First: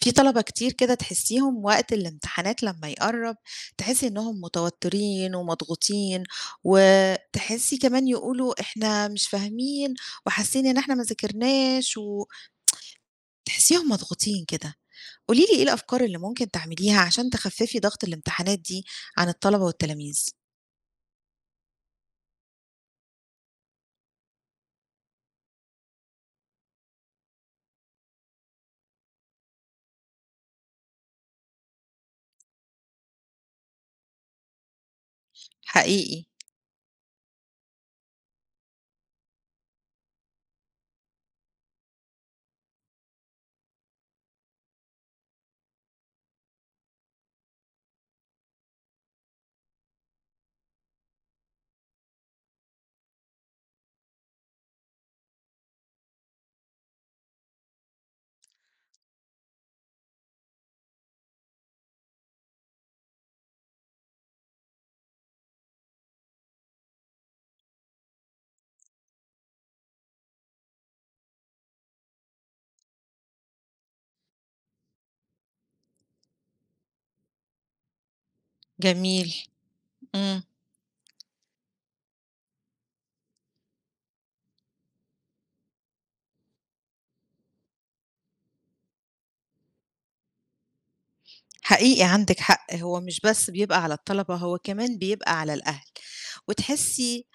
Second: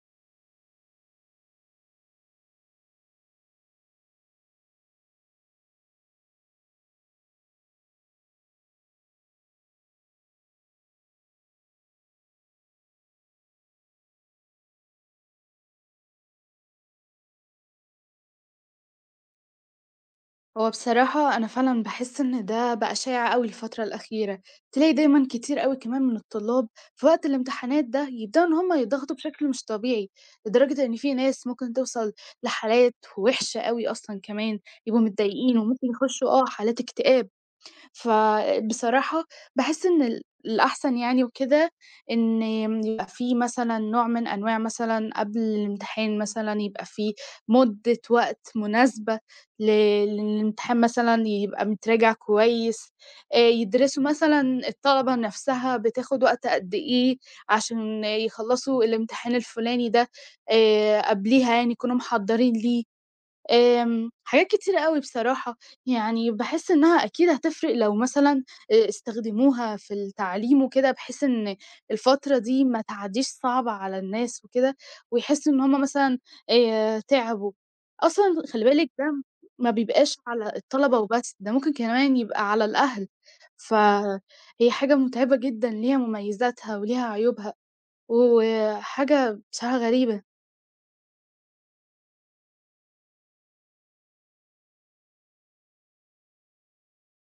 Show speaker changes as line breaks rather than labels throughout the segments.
في طلبة كتير كده تحسيهم وقت الامتحانات لمّا يقرّب، تحسي إنهم متوترين ومضغوطين، وتحسي كمان يقولوا إحنا مش فاهمين وحاسين إن إحنا ما ذاكرناش وتحسيهم مضغوطين كده. قولي لي إيه الأفكار اللي ممكن تعمليها عشان تخففي ضغط الامتحانات دي عن الطلبة والتلاميذ؟
هو بصراحة أنا فعلًا باحس إن ده بقى شائع أوي الفترة الأخيرة، تلاقي دايمًا كتير أوي كمان من الطلاب في وقت الامتحانات ده يبدأوا إن هم يضغطوا بشكل مش طبيعي، لدرجة إن في ناس ممكن توصل لحالات وحشة أوي أصلًا كمان، يبقوا متضايقين وممكن
حقيقي،
يخشوا حالات اكتئاب. فبصراحة باحس إن الأحسن يعني وكده إن يبقى في مثلًا نوع من أنواع مثلًا قبل الامتحان مثلًا يبقى في مدة وقت مناسبة ل للامتحان مثلًا يبقى متراجع كويس، يدرسوا مثلًا الطلبة نفسها بتاخد وقت قد إيه عشان يخلّصوا الامتحان الفلاني ده، قبليها يعني يكونوا محضّرين ليه. حاجات كتيرة أوي بصراحة، يعني باحس إنها أكيد هتفرق لو مثلًا استخدموها في التعليم وكده، بحيث إن الفترة دي ما تعديش صعبة على الناس وكده، ويحسّوا إن هُم مثلًا تعبوا. أصلًا خلّي بالِك ده
جميل،
ما بيبقاش
إمم.
على الطلبة وبس، ده ممكن كمان يبقى على الأهل، فهي حاجة مُتعبة جدًا، ليها مميزاتها وليها عيوبها، وحاجة بصراحة غريبة.
حقيقي عندِك حق، هو مش بس بيبقى على الطلبة، هو كمان بيبقى على الأهل، وتحسّي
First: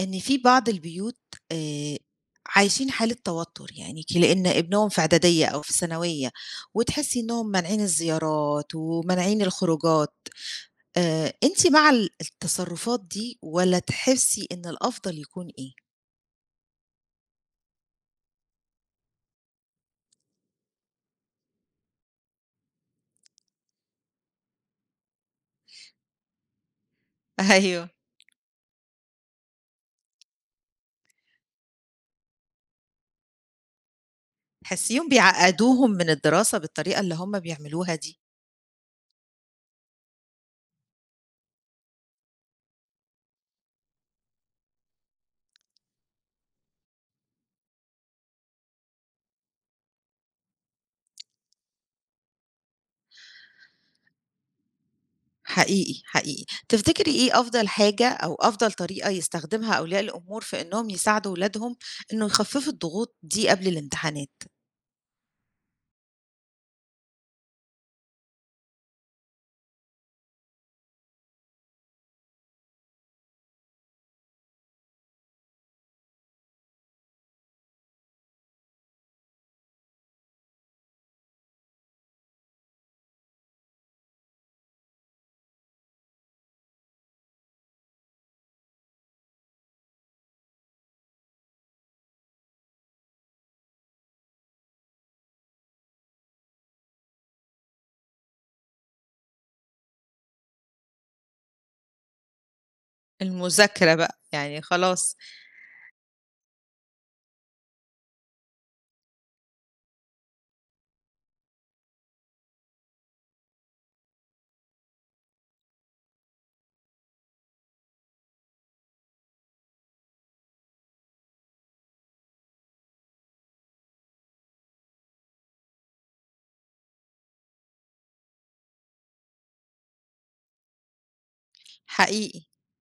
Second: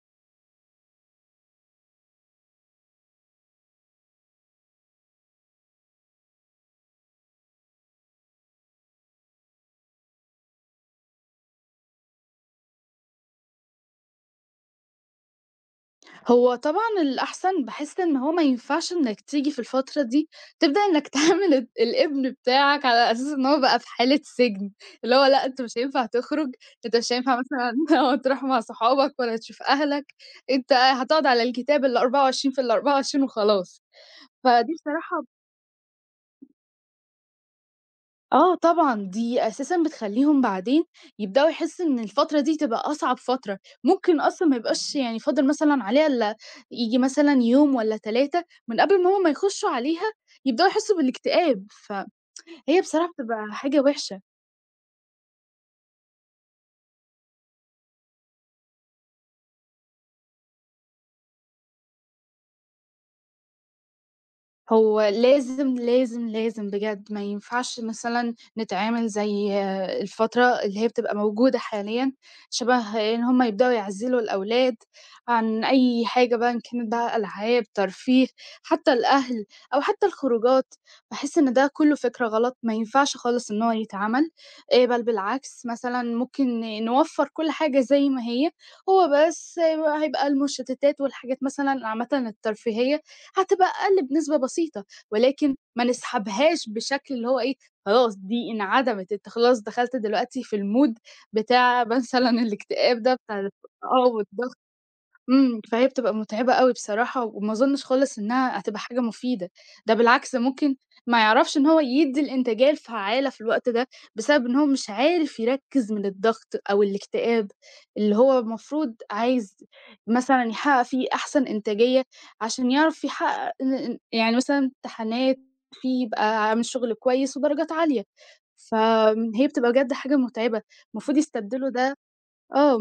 إن في بعض البيوت آآ عايشين حالة توتُّر، يعني لإن ابنهم في إعدادية أو في ثانوية، وتحسّي إنّهم مانعين الزيارات ومانعين الخروجات. أنتِ مع التصرُّفات دي والّا تحسّي إن الأفضل يكون إيه؟
هو طبعًا الأحسن باحس إن هو ما ينفعش إنك تيجي في الفترة دي تبدأ إنك تعامل الابن بتاعك على أساس إن هو بقى في حالة سجن، اللي هو لأ، أنت مش هينفع تخرج، أنت مش هينفع مثلًا
أيوه.
تروح مع صحابك ولا تشوف أهلك، أنت هتقعد على الكتاب ال24 في ال24 وخلاص، فدي
تحسّيهم
بصراحة
بيعقّدوهم من الدراسة بالطريقة اللي هُم بيعملوها دي؟
طبعًا، دي أساسًا بتخلّيهم بعدين يبدؤوا يحسّوا إن الفترة دي تبقى أصعب فترة، ممكن أصلًا ما يبقاش يعني فاضل مثلًا عليها إلا ييجي مثلًا يوم والّا 3 من قبل ما هُم ما يخشّوا عليها، يبدؤوا يحسّوا بالاكتئاب، فهي بصراحة بتبقى حاجة وِحشة.
حقيقي، حقيقي. تفتكري إيه أفضل حاجة أو أفضل طريقة يستخدمها أولياء الأمور في إنّهم يساعدوا ولادهم إنه يخففوا الضغوط دي قبل الامتحانات؟
هو لازم، لازم، لازم بجد ما ينفعش مثلًا نتعامل زي الفترة اللي هي بتبقى موجودة حاليًا، شبه إن هم يبدأوا يعزّلوا الأولاد عن أي حاجة بقى إن كانت بقى ألعاب، ترفيه، حتى الأهل أو حتى الخروجات، باحس إن ده كُلّه فكرة غلط ما ينفعش خالص إن هو يتعمل، بل بالعكس مثلًا ممكن نوفّر كل حاجة زي ما هي، هو بس هيبقى المشتتات والحاجات مثلًا عامةً الترفيهية هتبقى أقل بنسبة بسيطة، ولكن ما نسحبهاش بشكل اللي هو إيه، خلاص دي انعدمت، أنت خلاص دخلت دلوقتي في الmood بتاع مثلًا الاكتئاب ده بتاع الف
المذاكرة
آه
بقى،
والضغط.
يعني خلاص.
فهي بتبقى متعبة أوي بصراحة، وما أظنش خالص إنها هتبقى حاجة مفيدة، ده بالعكس ممكن ما يعرفش إن هو يدّي الإنتاجية الفعّالة في الوقت ده، بسبب إن هو مش عارف يركّز من الضغط أو الاكتئاب، اللي هو المفروض عايز مثلًا يحقق فيه أحسن إنتاجية، عشان يعرف يحقق إن يعني مثلًا امتحانات، فيه يبقى عامل شغل كويس ودرجات عالية، هي بتبقى بجد حاجة متعبة، المفروض يستبدلوا ده
حقيقي،
آه،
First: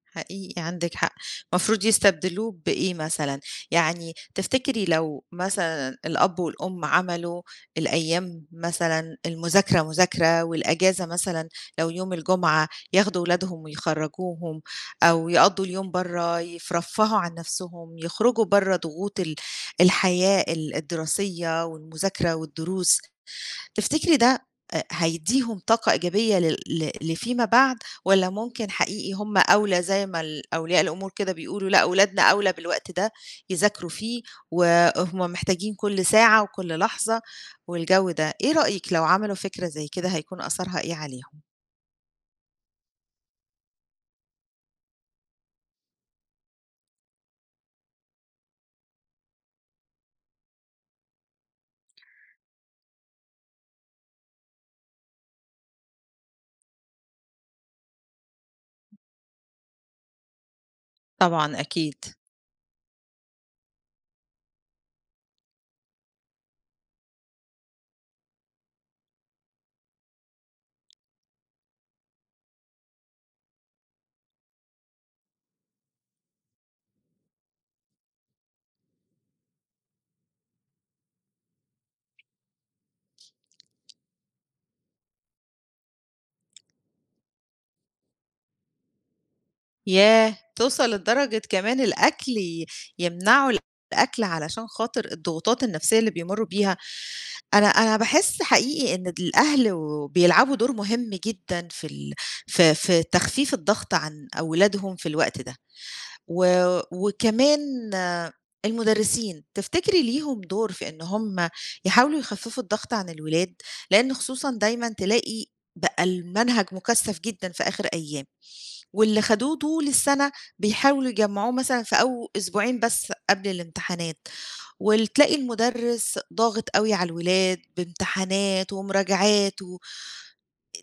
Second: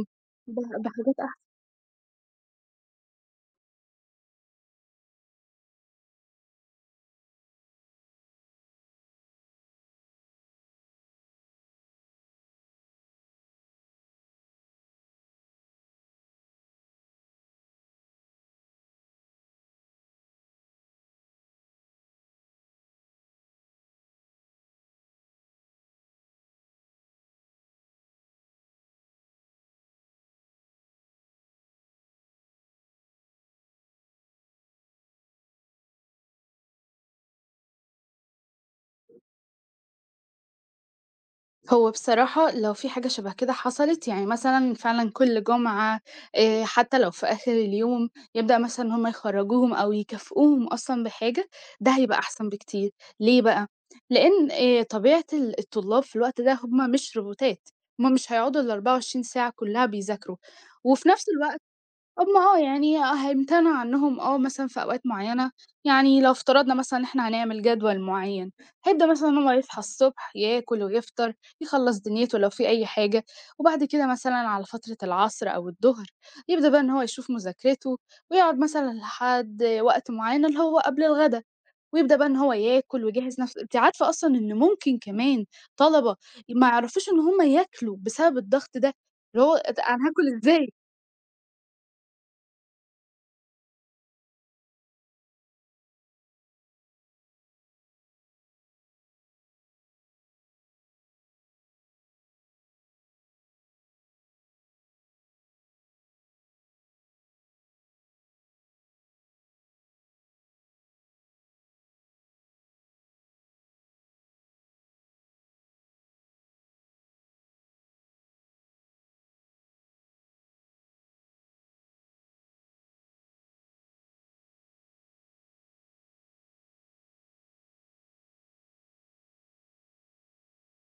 ب
حقيقي عندِك حق،
بحاجات أحسن.
المفروض يستبدلوه بإيه مثلًا؟ يعني تفتكري لو مثلًا الأب والأم عملوا الأيام مثلًا المذاكرة مذاكرة والأجازة مثلًا لو يوم الجمعة ياخدوا ولادهم ويخرّجوهم، أو يقضّوا اليوم برّه يترفّهوا عن نفسهم، يخرجوا برّه ضغوط الحياة الدراسية والمذاكرة والدروس. تفتكري ده هيدّيهم طاقة إيجابية لل ل لفيما بعد، والّا ممكن حقيقي هُم أولى زي ما أولياء الأمور كده بيقولوا لأ ولادنا أولى بالوقت ده يذاكروا فيه، وهُم محتاجين كل ساعة وكل لحظة والجو ده. إيه رأيِك لو عملوا فكرة زي كده هيكون أثرها إيه عليهم؟
هو بصراحة لو في حاجة شبه كده حصلت يعني مثلًا فعلًا كل جمعة، حتى لو في آخر اليوم يبدأ مثلًا إن هم يخرّجوهم أو يكافئوهم أصلًا بحاجة، ده هيبقى أحسن بكتير. ليه بقى؟ لإن طبيعة الطلاب في الوقت ده هم مش روبوتات، هم مش هيقعدوا ال24 ساعة كلها بيذاكروا، وفي نفس
طبعًا
الوقت
أكيد.
هم يعني هيمتنعوا عنّهم مثلًا في أوقات معيّنة، يعني لو افترضنا مثلًا إن إحنا هنعمل جدول معيّن، هيبدأ مثلًا إن هو يصحى الصبح ياكل ويفطر، يخلّص دنيته لو في أي حاجة، وبعد كده مثلًا على فترة العصر أو الضهر، يبدأ بقى إن هو يشوف مذاكرته، ويقعد مثلًا لحد وقت معيّن اللي هو قبل الغدا، ويبدأ بقى إن هو ياكل ويجهّز نفسه. أنتِ عارفة أصلًا إن ممكن كمان طلبة ما يعرفوش إن هم ياكلوا بسبب الضغط ده، اللي هو أنا هاكل
ياه!
إزاي؟
توصل لدرجة كمان الأكل يمنعوا الأكل علشان خاطر الضغوطات النفسية اللي بيمرّوا بيها. أنا باحس حقيقي إن الأهل وبيلعبوا دور مهم جدًا في في في تخفيف الضغط عن أولادهم في الوقت ده. و وكمان آه، المُدرّسين، تفتكري ليهم دور في إن هم يحاولوا يخفّفوا الضغط عن الولاد؟ لإن خصوصًا دايمًا تلاقي بقى المنهج مُكثّف جدًا في آخر أيام. واللي خدوه طول السنة بيحاولوا يجمّعوه مثلًا في أو أسبوعين بس قبل الامتحانات، وتلاقي المُدرِّس ضاغط أوي على الولاد بامتحانات ومراجعات.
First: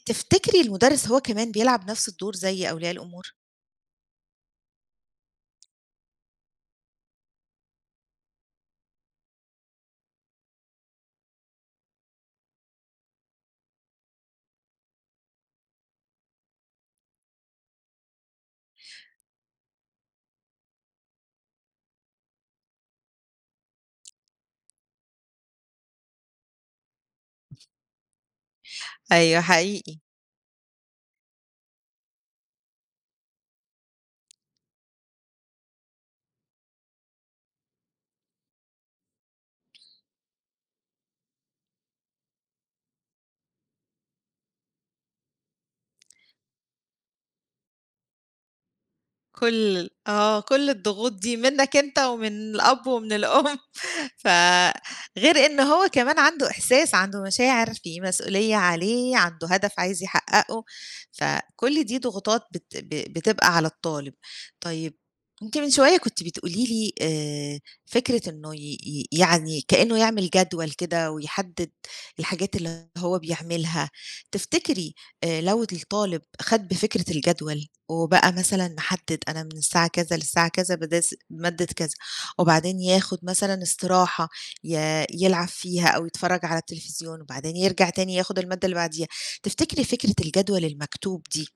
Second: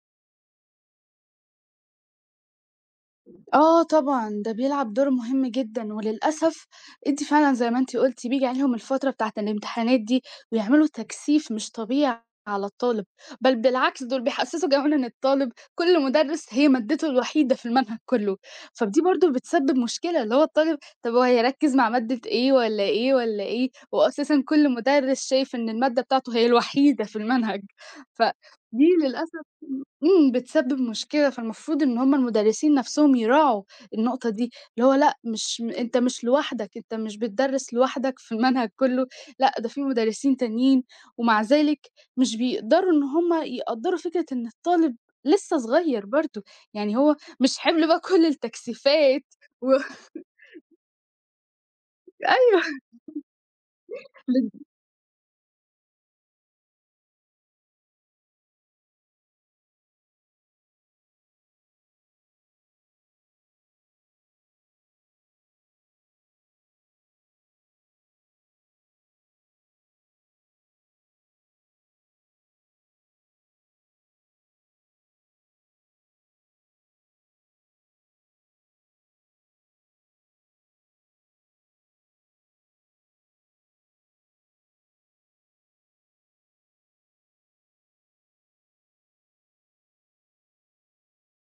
تفتكري المُدرِّس هو كمان بيلعب نفس الدور زي أولياء الأمور؟
آه طبعًا، ده بيلعب دور مهم جدًا، وللأسف أنتِ فعلًا زي ما أنتِ قُلتِ بييجي عليهم الفترة بتاعة الامتحانات دي ويعملوا تكثيف مش طبيعي على الطالب، بل بالعكس دول بيحسّسوا كمان إن الطالب كل مُدرس هي مادته الوحيدة في المنهج كُلّه، فدي برضه بتسبب مشكلة، اللي هو الطالب طَب هو هيركّز مع مادة إيه والّا إيه والّا إيه، وأساسًا كل مُدرس شايف إن المادة بتاعته هي الوحيدة في المنهج، فدي
أيوه
للأسف
حقيقي،
بتسبب مشكلة، فالمفروض إن هُم المدرسين نفسهم يراعوا النقطة دي، اللي هو لأ مش أنت مش لوحدك، أنت مش بتدرس لوحدك في المنهج كله، لأ ده في مدرسين تانيين، ومع ذلك مش بيقدروا إن هُم يقدّروا فكرة إن الطالب لسه صغير برضه، يعني هو مش حِمل بقى كل التكثيفات و
كل آه، كل الضغوط دي منّك أنت ومن
أيوه.
الأب ومن الأم. فغير إن هو كمان عنده إحساس، عنده مشاعر، في مسؤولية عليه، عنده هدف عايز يحققه، فكل دي ضغوطات بت ب بتبقى على الطالب. طيب أنتِ من شوية كنتِ بتقولي لي فكرة إنه ي ي يعني كأنه يعمل جدول كده ويحدد الحاجات اللي هو بيعملها. تفتكري لو الطالب خَد بفكرة الجدول وبقى مثلًا محدد أنا من الساعة كذا للساعة كذا بادرس مادة كذا وبعدين ياخد مثلًا استراحة ي يلعب فيها أو يتفرّج على التلفزيون، وبعدين يرجع تاني ياخد المادة اللي بعديها. تفتكري فكرة الجدول المكتوب دي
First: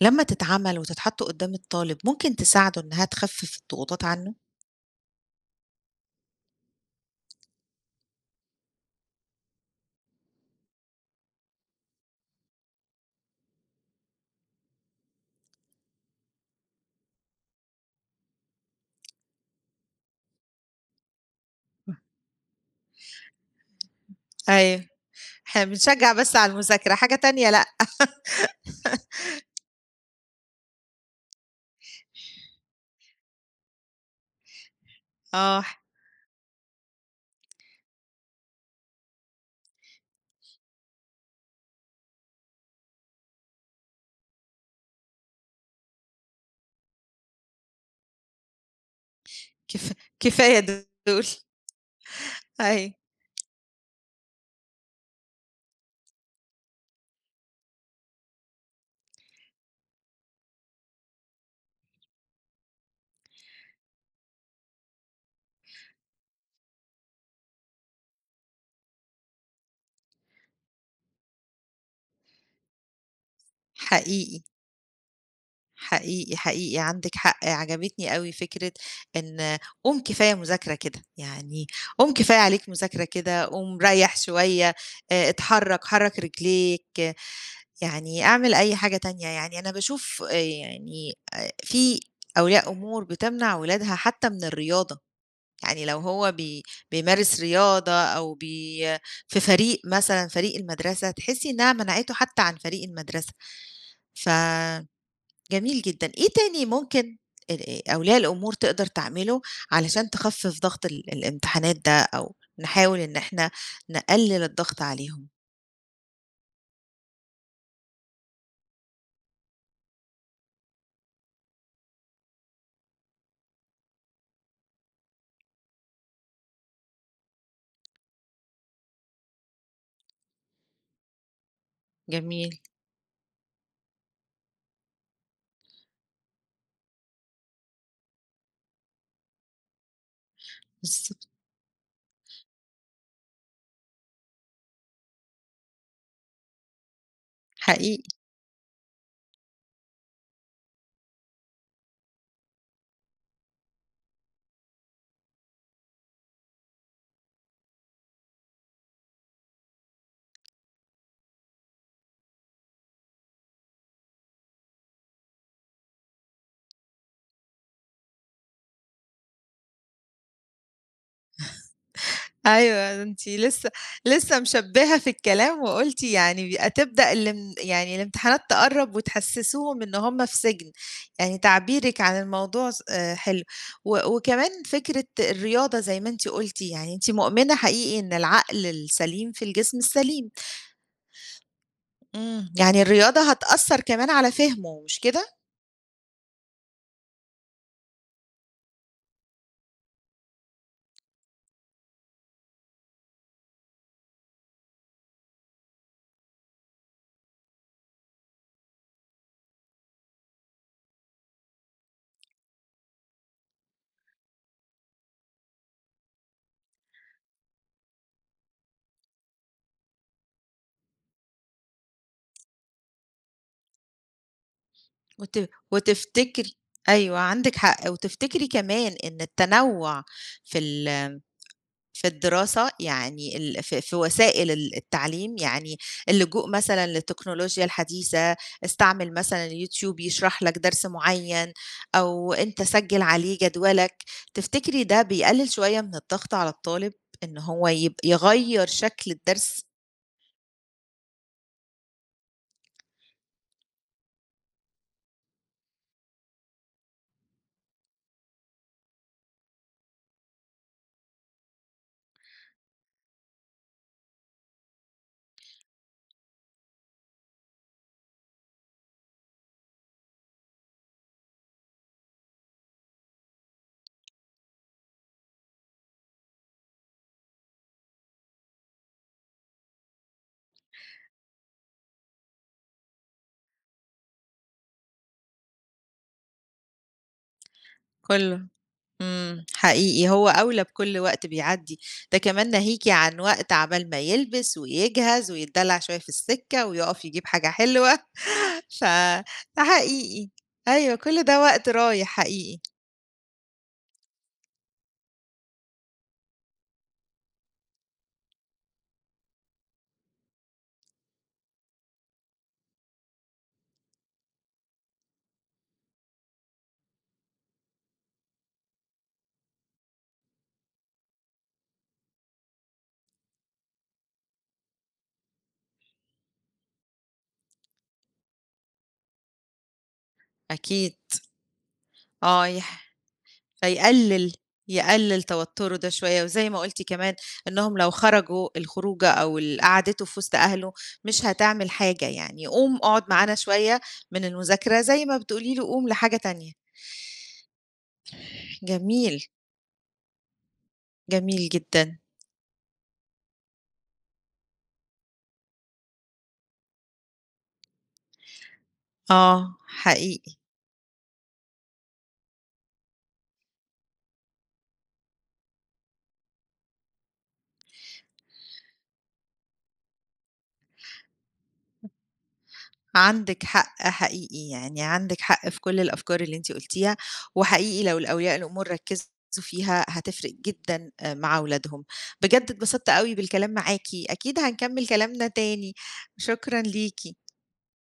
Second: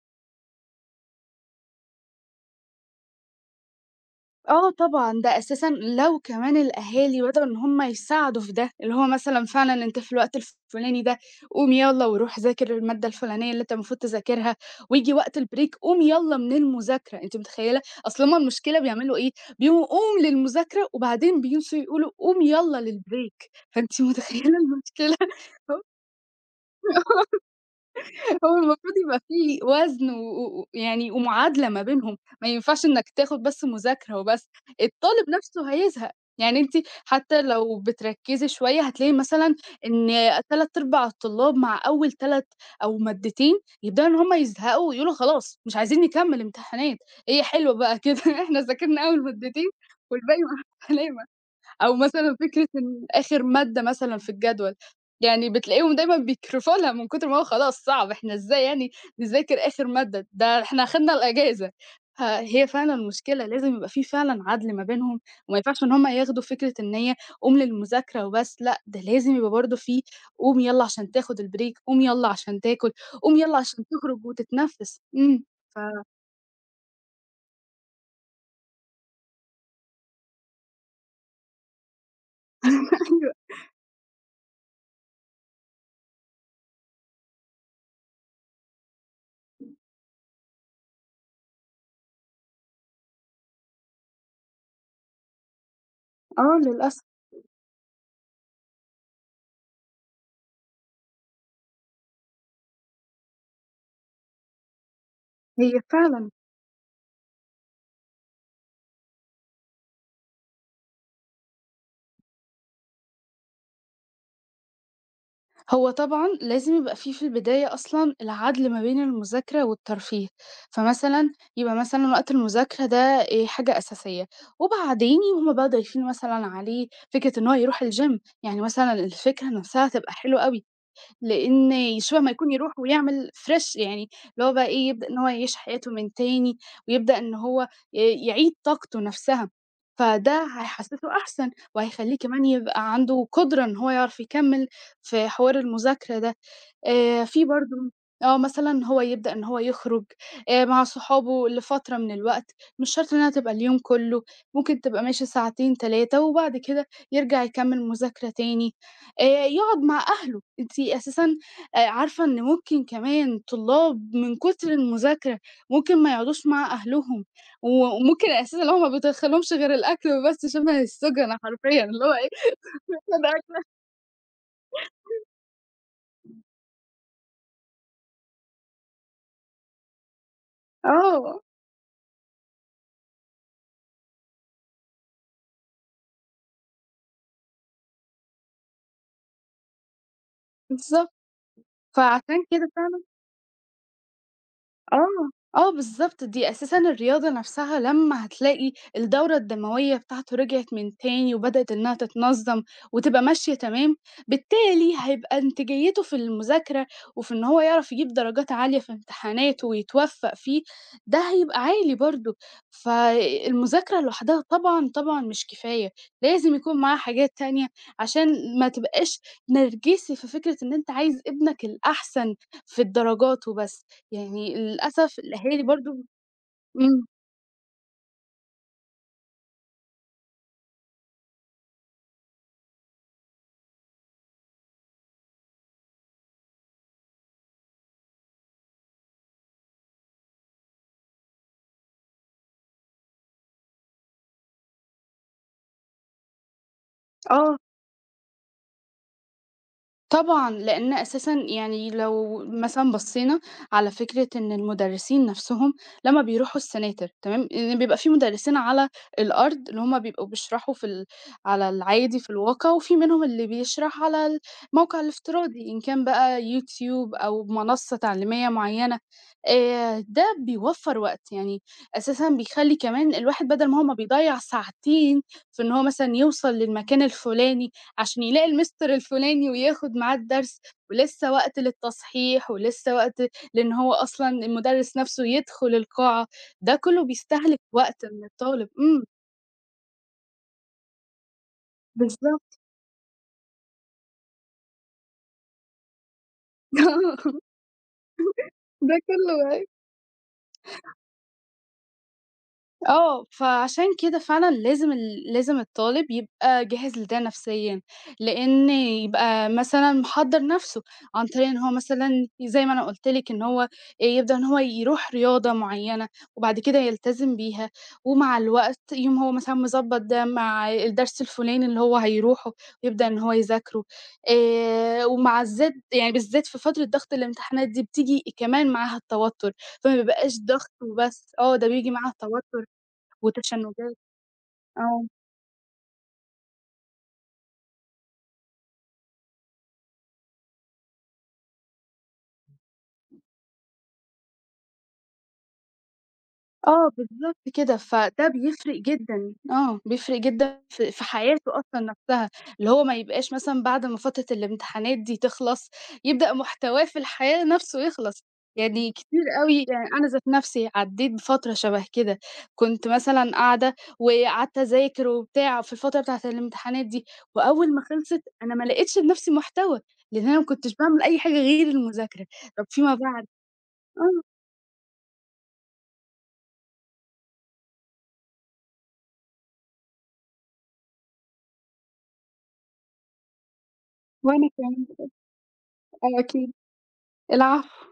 لمّا تتعمل وتتحط قدّام الطالب ممكن تساعده إنها تخفف الضغوطات عنه؟
آه طبعًا، ده أساسًا لو كمان الأهالي بدأوا إن هم يساعدوا في ده، اللي هو مثلًا فعلًا أنت في الوقت الفلاني ده قوم يالّا وروح ذاكر المادة الفلانية اللي أنت المفروض تذاكرها، وييجي وقت الbreak قوم يالّا من المذاكرة، أنتِ متخيلة؟ أصل هم المشكلة بيعملوا إيه، بيقوموا قوم للمذاكرة وبعدين بينسوا يقولوا قوم يالّا للbreak، فأنتِ متخيلة
أيوه.
المشكلة؟
إحنا بنشجّع بس على المذاكرة، حاجة تانية لأ.
هو المفروض يبقى في وزن و و ويعني ومعادلة ما بينهم، ما ينفعش إنّك تاخد بس مذاكرة وبس، الطالب
آه،
نَفْسه هيزهق، يعني أنتِ حتى لو بتركّزي شوية هتلاقي مثلًا إن 3/4 الطلاب مع أول 3 أو مادتين يبدأوا إن هم يزهقوا ويقولوا خلاص مش عايزين نكمّل امتحانات، هي حلوة بقى كده إحنا ذاكرنا أول مادتين
كف
والباقي
كفاية
مع
دول.
السلامة. أو مثلًا فكرة
أيوه.
إن آخر مادة مثلًا في الجدول، يعني بتلاقيهم دايمًا بيكرفوا لها من كتر ما هو خلاص صعب، إحنا إزاي يعني نذاكر آخر مادة، ده إحنا أخدنا الأجازة. فهي فعلًا مشكلة، لازم يبقى في فعلًا عدْل ما بينهم، وما ينفعش إن هُم ياخدوا فكرة إن هي قوم للمذاكرة وبس، لأ، ده لازم يبقى برضه في قوم يالّا عشان تاخد الbreak، قوم يالّا عشان تاكل، قوم يالّا عشان تخرج
حقيقي.
وتتنفس. إمم. ف
حقيقي، حقيقي عندِك حق، عجبتني أوي فكرة إن قُم كفاية مذاكرة كده، يعني قُم كفاية عليك مذاكرة
أيوه،
كده، قُم ريّح شوية، اتحرّك، حرّك رجليك، آه، يعني اعمل أي حاجة تانية. يعني أنا باشوف في أولياء أمور بتمنع ولادها حتى من الرياضة، يعني لو هو
آه للأسف،
بيمارس رياضة أو في فريق مثلًا، فريق المدرسة، تحسّي إنها منعته حتى عن فريق المدرسة. ف
هي
جميل جدًا. إيه
فعلًا
تاني ممكن أولياء الأمور تقدر تعمله علشان تخفِّف ضغط الامتحانات ده أو نحاول إن إحنا نقلِّل الضغط عليهم؟
هو طبعا لازم يبقى فيه في البداية أصلا العدل ما بين المذاكرة والترفيه، فمثلا يبقى مثلا وقت المذاكرة ده إيه حاجة أساسية، وبعدين هما بقى ضايفين مثلا عليه فكرة إن هو يروح الجيم، يعني مثلا الفكرة نفسها تبقى حلوة قوي، لإن يشوع أمّا
جميل.
يكون يروح ويعمل fresh يعني اللي هو بقى إيه، يبدأ إن هو يعيش حياته من تاني، ويبدأ إن هو يعيد طاقته نَفْسها، فده هيحسّسه
بالضبط،
أحسن، وهيخلّيه كمان يبقى عنده قدرة إن هو يعرف يكمّل في حوار المذاكرة ده. في برضه
حقيقي.
مثلًا هو يبدأ إن هو يخرج مع صحابه لفترة من الوقت، مش شرط إنها تبقى اليوم كُلّه، ممكن تبقى ماشي ساعتين 3 وبعد كده يرجع يكمّل مذاكرة تاني، يقعد مع أهله، أنتِ أساسًا عارفة إن ممكن كمان طلاب من كتر المذاكرة ممكن ما يقعدوش مع أهلهم، وممكن أساسًا اللي هو ما بيدخّلهمش غير الأكل بس شبه السُجَنة حرفيًا اللي هو إيه
أيوه، أنتِ
ده
لسه
أكل.
لسه مشبِّهة في الكلام وقُلتِ يعني بيبقى تبدأ الامتحانات تقرَّب وتحسِّسوهم إن هم في سجن. يعني
آه،
تعبيرِك عن الموضوع س حلو. وكمان فكرة الرياضة زي ما أنتِ قُلتِ، يعني أنتِ مؤمنة حقيقي إن العقل السليم في الجسم السليم.
بالضبط، فعشان
إمم،
كده
يعني
فعلًا.
الرياضة هتأثّر كمان على فهمه مش
آه،
كده؟
آه بالضبط، دي أساسًا الرياضة نفْسها لمّا هتلاقي الدورة الدموية بتاعته رجعت من تاني وبدأت إنها تتنظّم وتبقى ماشية تمام، بالتالي هيبقى إنتاجيته في المذاكرة وفي إن هو يعرف يجيب درجات عالية في امتحاناته ويتوفّق فيه، ده هيبقى عالي برضه. فالمذاكرة لوحدها طبعًا، طبعًا مش كفاية، لازم يكون معاه حاجات تانية عشان ما تبقاش نرجسي في فكرة إن أنت عايز ابنك الأحسن في الدرجات وبس. يعني للأسف الأهالي برضه.
وتفتكري
إمم.
أيوه عندِك حق، وتفتكري كمان إن التنوع في في الدراسة يعني ال في في وسائل التعليم، يعني اللجوء مثلًا للتكنولوجيا الحديثة، استعمل مثلًا اليوتيوب يشرح لك درس معيّن، أو أنت سجّل عليه جدولك، تفتكري ده بيقلل شوية من الضغط على الطالب إن
آه،
هو يغيّر شكل الدرس
طبعًا، لإن أساسًا يعني لو مثلًا بصّينا على فكرة إن المُدرّسين نَفْسهم لمّا بيروحوا السناتر تمام، لإن بيبقى في مُدرّسين على الأرض اللي هُم بيبقوا بيشرحوا في ال على العادي في الواقع، وفي منهم اللي بيشرح على الموقع الافتراضي إن كان بقى يوتيوب أو منصّة تعليمية معيّنة، ده بيوفّر وقت، يعني أساسًا بيخلّي كمان الواحد بَدَل ما هو ما بيضيّع ساعتين في إن هو مثلًا يوصل للمكان الفُلاني عشان يلاقي المستر الفلاني وياخد معاه الدرس، ولسه وقت للتصحيح، ولسه وقت لإن هو أصلًا المدرس نفسه يدخل القاعة، ده كلّه بيستهلك وقت من
كلّه؟
الطالب. إمم.
إمم، حقيقي هو أولى بكل وقت بيعدّي، ده كمان
بالضبط، آه.
ناهيكِ عن وقت عبال ما يلبس ويجهز ويتدلّع شوية في السكة ويقف يجيب حاجة حلوة، ف
ده كلّه.
ده حقيقي، أيوه كل ده وقت رايح حقيقي،
آه، فعشان كده فعلًا لازم لازم الطالب يبقى جاهز لده نفسيًا، لإن يبقى مثلًا محضّر نفسه عن طريق إن هو مثلًا زي ما أنا قُلت لِك إن هو يبدأ إن هو يروح رياضة معيّنة وبعد كده يلتزم بيها، ومع الوقت يقوم هو مثلًا مضبّط ده مع الدرس الفلاني اللي هو هيروحه ويبدأ إن هو يذاكره، ومع الزاد يعني بالذات في فترة ضغط الامتحانات دي بتيجي كمان معاها التوتر، فما بيبقاش ضغط
أكيد
وبس، ده بييجي معاها
آه،
التوتر.
يح
وتشنجات.
فيقلل
آه،
توتُّره ده شوية، وزي ما قُلتِ كمان إنهم لو خرجوا الخروجة أو قعدته في وسط أهله مش هتعمل حاجة يعني، قوم اقعد معانا شوية من المذاكرة زي ما بتقولي له قوم لحاجة تانية.
آه بالضبط كده، فده بيفرق
جميل.
جدًا، بيفرق جدًا في
جميل
حياته أصلًا
جدًا،
نفسها، اللي هو ما يبقاش مثلًا بعد ما فترة الامتحانات دي تخلص، يبدأ محتواه في الحياة نفسه يخلص، يعني كتير
آه
أوي يعني أنا ذات
حقيقي،
نفسي عدّيت بفترة شبه كده، كنت مثلًا قاعدة وقعدت أذاكر وبتاع في الفترة بتاعة الامتحانات دي، وأول ما خلصت أنا ما لقيتش لنفسي محتوى، لإن أنا ما كنتش باعمل أي حاجة غير المذاكرة، طب فيما بعد.
عندِك حق
آه،
حقيقي، يعني عندِك حق في كل الأفكار اللي أنتِ قُلتيها، وحقيقي لو الأولياء الأمور ركّزوا فيها هتفرق جدًا مع ولادهم. بجد اتبسطت أوي بالكلام معاكِ، أكيد
وأنا كمان.
هنكمّل كلامنا تاني،
آه أكيد،
شكرًا ليكِ.
العفو.